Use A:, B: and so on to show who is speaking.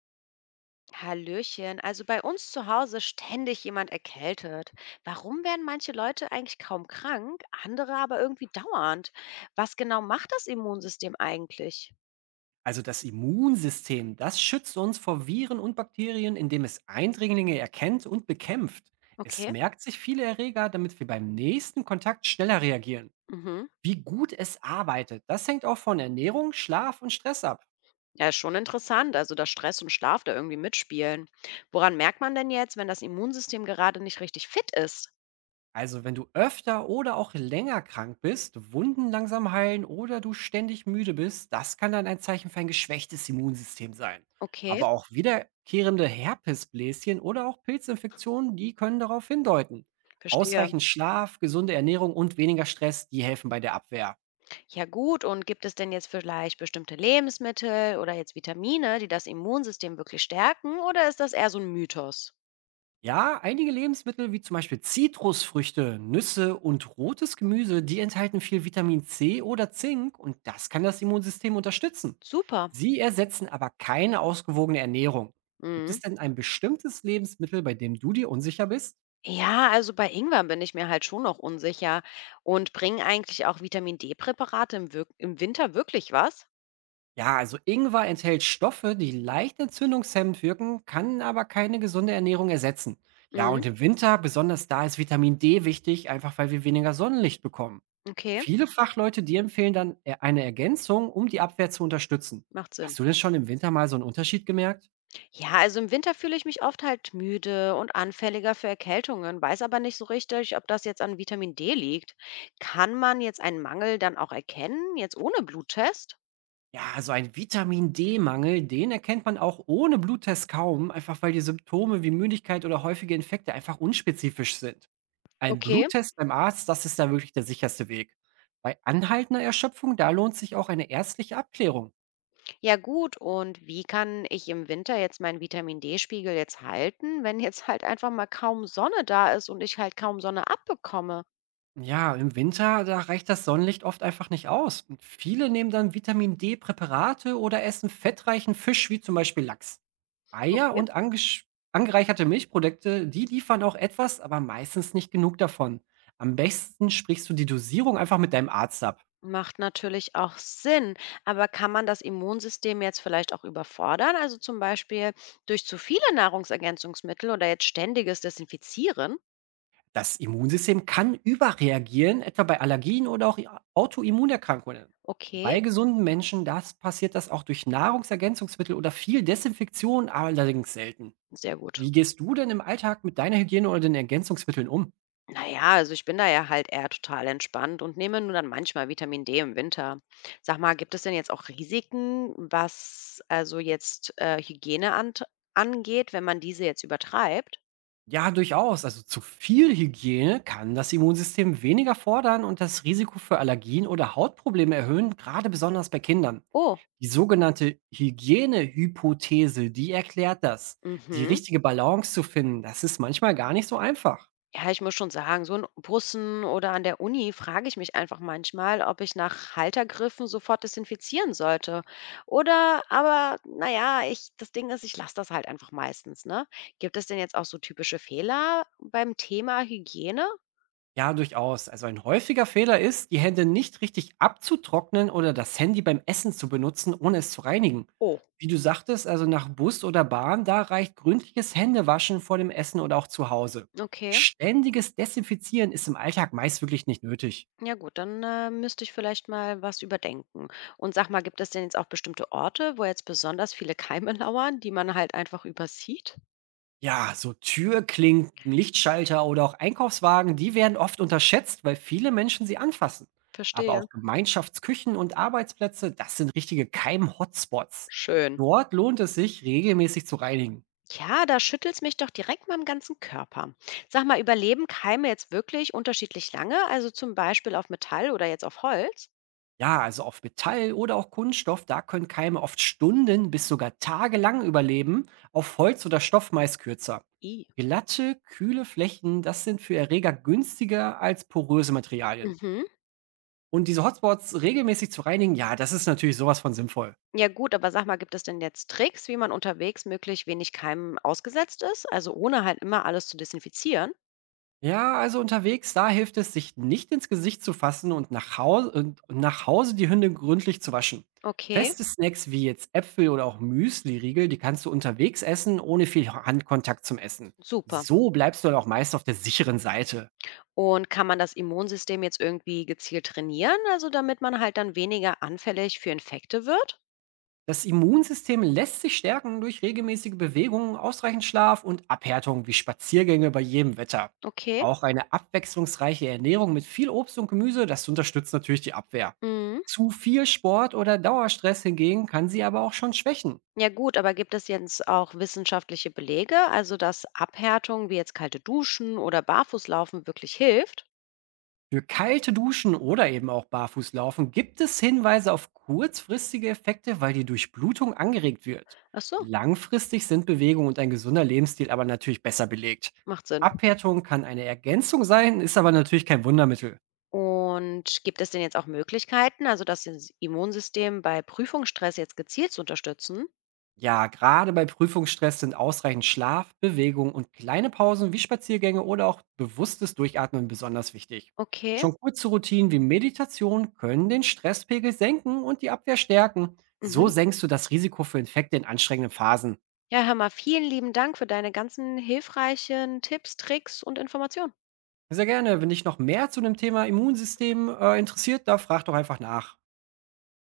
A: Hallöchen, also bei uns zu Hause ständig jemand erkältet. Warum werden manche Leute eigentlich kaum krank, andere aber irgendwie dauernd? Was genau macht das Immunsystem eigentlich?
B: Also das Immunsystem, das schützt uns vor Viren und Bakterien, indem es Eindringlinge erkennt und bekämpft. Es
A: Okay.
B: merkt sich viele Erreger, damit wir beim nächsten Kontakt schneller reagieren.
A: Mhm.
B: Wie gut es arbeitet, das hängt auch von Ernährung, Schlaf und Stress ab.
A: Ja, ist schon interessant, also dass Stress und Schlaf da irgendwie mitspielen. Woran merkt man denn jetzt, wenn das Immunsystem gerade nicht richtig fit ist?
B: Also wenn du öfter oder auch länger krank bist, Wunden langsam heilen oder du ständig müde bist, das kann dann ein Zeichen für ein geschwächtes Immunsystem sein.
A: Okay,
B: Aber auch wiederkehrende Herpesbläschen oder auch Pilzinfektionen, die können darauf hindeuten.
A: verstehe.
B: Ausreichend Schlaf, gesunde Ernährung und weniger Stress, die helfen bei der Abwehr.
A: Ja gut, und gibt es denn jetzt vielleicht bestimmte Lebensmittel oder jetzt Vitamine, die das Immunsystem wirklich stärken, oder ist das eher so ein Mythos?
B: Ja, einige Lebensmittel wie zum Beispiel Zitrusfrüchte, Nüsse und rotes Gemüse, die enthalten viel Vitamin C oder Zink und das kann das Immunsystem unterstützen.
A: Super.
B: Sie ersetzen aber keine ausgewogene Ernährung. Gibt es
A: Mhm.
B: denn ein bestimmtes Lebensmittel, bei dem du dir unsicher bist?
A: Ja, also bei Ingwer bin ich mir halt schon noch unsicher. Und bringen eigentlich auch Vitamin D-Präparate im Winter wirklich was?
B: Ja, also Ingwer enthält Stoffe, die leicht entzündungshemmend wirken, kann aber keine gesunde Ernährung ersetzen. Ja,
A: Mhm.
B: und im Winter, besonders da ist Vitamin D wichtig, einfach weil wir weniger Sonnenlicht bekommen.
A: Okay,
B: Viele Fachleute, die empfehlen dann eine Ergänzung, um die Abwehr zu unterstützen.
A: macht Sinn.
B: Hast du denn schon im Winter mal so einen Unterschied gemerkt?
A: Ja, also im Winter fühle ich mich oft halt müde und anfälliger für Erkältungen, weiß aber nicht so richtig, ob das jetzt an Vitamin D liegt. Kann man jetzt einen Mangel dann auch erkennen, jetzt ohne Bluttest?
B: Ja, also ein Vitamin D-Mangel, den erkennt man auch ohne Bluttest kaum, einfach weil die Symptome wie Müdigkeit oder häufige Infekte einfach unspezifisch sind. Ein
A: Okay.
B: Bluttest beim Arzt, das ist da wirklich der sicherste Weg. Bei anhaltender Erschöpfung, da lohnt sich auch eine ärztliche Abklärung.
A: Ja gut, und wie kann ich im Winter jetzt meinen Vitamin-D-Spiegel jetzt halten, wenn jetzt halt einfach mal kaum Sonne da ist und ich halt kaum Sonne abbekomme?
B: Ja, im Winter, da reicht das Sonnenlicht oft einfach nicht aus. Und viele nehmen dann Vitamin D-Präparate oder essen fettreichen Fisch wie zum Beispiel Lachs. Eier
A: Okay.
B: und angereicherte Milchprodukte, die liefern auch etwas, aber meistens nicht genug davon. Am besten sprichst du die Dosierung einfach mit deinem Arzt ab.
A: Macht natürlich auch Sinn, aber kann man das Immunsystem jetzt vielleicht auch überfordern? Also zum Beispiel durch zu viele Nahrungsergänzungsmittel oder jetzt ständiges Desinfizieren?
B: Das Immunsystem kann überreagieren, etwa bei Allergien oder auch Autoimmunerkrankungen.
A: Okay,
B: Bei gesunden Menschen das passiert das auch durch Nahrungsergänzungsmittel oder viel Desinfektion, allerdings selten.
A: sehr gut.
B: Wie gehst du denn im Alltag mit deiner Hygiene oder den Ergänzungsmitteln um?
A: Na ja, also ich bin da ja halt eher total entspannt und nehme nur dann manchmal Vitamin D im Winter. Sag mal, gibt es denn jetzt auch Risiken, was also jetzt, Hygiene ant angeht, wenn man diese jetzt übertreibt?
B: Ja, durchaus. Also zu viel Hygiene kann das Immunsystem weniger fordern und das Risiko für Allergien oder Hautprobleme erhöhen, gerade besonders bei Kindern.
A: Oh,
B: Die sogenannte Hygienehypothese, die erklärt das. Die
A: mhm.
B: richtige Balance zu finden, das ist manchmal gar nicht so einfach.
A: Ja, ich muss schon sagen, so in Bussen oder an der Uni frage ich mich einfach manchmal, ob ich nach Haltergriffen sofort desinfizieren sollte. Oder aber, na ja, ich das Ding ist, ich lasse das halt einfach meistens, ne? Gibt es denn jetzt auch so typische Fehler beim Thema Hygiene?
B: Ja, durchaus. Also ein häufiger Fehler ist, die Hände nicht richtig abzutrocknen oder das Handy beim Essen zu benutzen, ohne es zu reinigen.
A: Oh,
B: Wie du sagtest, also nach Bus oder Bahn, da reicht gründliches Händewaschen vor dem Essen oder auch zu Hause.
A: okay.
B: Ständiges Desinfizieren ist im Alltag meist wirklich nicht nötig.
A: Ja gut, dann, müsste ich vielleicht mal was überdenken. Und sag mal, gibt es denn jetzt auch bestimmte Orte, wo jetzt besonders viele Keime lauern, die man halt einfach übersieht?
B: Ja, so Türklinken, Lichtschalter oder auch Einkaufswagen, die werden oft unterschätzt, weil viele Menschen sie anfassen. Aber
A: Verstehe.
B: auch Gemeinschaftsküchen und Arbeitsplätze, das sind richtige Keim-Hotspots.
A: Schön.
B: Dort lohnt es sich, regelmäßig zu reinigen.
A: Ja, da schüttelt's mich doch direkt mal im ganzen Körper. Sag mal, überleben Keime jetzt wirklich unterschiedlich lange? Also zum Beispiel auf Metall oder jetzt auf Holz?
B: Ja, also auf Metall oder auch Kunststoff, da können Keime oft Stunden bis sogar tagelang überleben, auf Holz oder Stoff meist kürzer.
A: I.
B: Glatte, kühle Flächen, das sind für Erreger günstiger als poröse Materialien.
A: Mhm.
B: Und diese Hotspots regelmäßig zu reinigen, ja, das ist natürlich sowas von sinnvoll.
A: Ja gut, aber sag mal, gibt es denn jetzt Tricks, wie man unterwegs möglichst wenig Keimen ausgesetzt ist? Also ohne halt immer alles zu desinfizieren?
B: Ja, also unterwegs, da hilft es, sich nicht ins Gesicht zu fassen und nach Hause die Hündin gründlich zu waschen.
A: Okay,
B: Feste Snacks wie jetzt Äpfel oder auch Müsli-Riegel, die kannst du unterwegs essen, ohne viel Handkontakt zum Essen.
A: super.
B: So bleibst du dann auch meist auf der sicheren Seite.
A: Und kann man das Immunsystem jetzt irgendwie gezielt trainieren, also damit man halt dann weniger anfällig für Infekte wird?
B: Das Immunsystem lässt sich stärken durch regelmäßige Bewegungen, ausreichend Schlaf und Abhärtung wie Spaziergänge bei jedem Wetter.
A: Okay.
B: Auch eine abwechslungsreiche Ernährung mit viel Obst und Gemüse, das unterstützt natürlich die Abwehr.
A: Mhm.
B: Zu viel Sport oder Dauerstress hingegen kann sie aber auch schon schwächen.
A: Ja gut, aber gibt es jetzt auch wissenschaftliche Belege, also dass Abhärtung wie jetzt kalte Duschen oder Barfußlaufen wirklich hilft?
B: Für kalte Duschen oder eben auch Barfußlaufen gibt es Hinweise auf kurzfristige Effekte, weil die Durchblutung angeregt wird.
A: Ach so,
B: Langfristig sind Bewegung und ein gesunder Lebensstil aber natürlich besser belegt.
A: macht Sinn.
B: Abhärtung kann eine Ergänzung sein, ist aber natürlich kein Wundermittel.
A: Und gibt es denn jetzt auch Möglichkeiten, also das Immunsystem bei Prüfungsstress jetzt gezielt zu unterstützen?
B: Ja, gerade bei Prüfungsstress sind ausreichend Schlaf, Bewegung und kleine Pausen wie Spaziergänge oder auch bewusstes Durchatmen besonders wichtig.
A: Okay.
B: Schon kurze Routinen wie Meditation können den Stresspegel senken und die Abwehr stärken. So
A: Mhm.
B: senkst du das Risiko für Infekte in anstrengenden Phasen.
A: Ja, hör mal, vielen lieben Dank für deine ganzen hilfreichen Tipps, Tricks und Informationen.
B: Sehr gerne. Wenn dich noch mehr zu dem Thema Immunsystem interessiert, da frag doch einfach nach.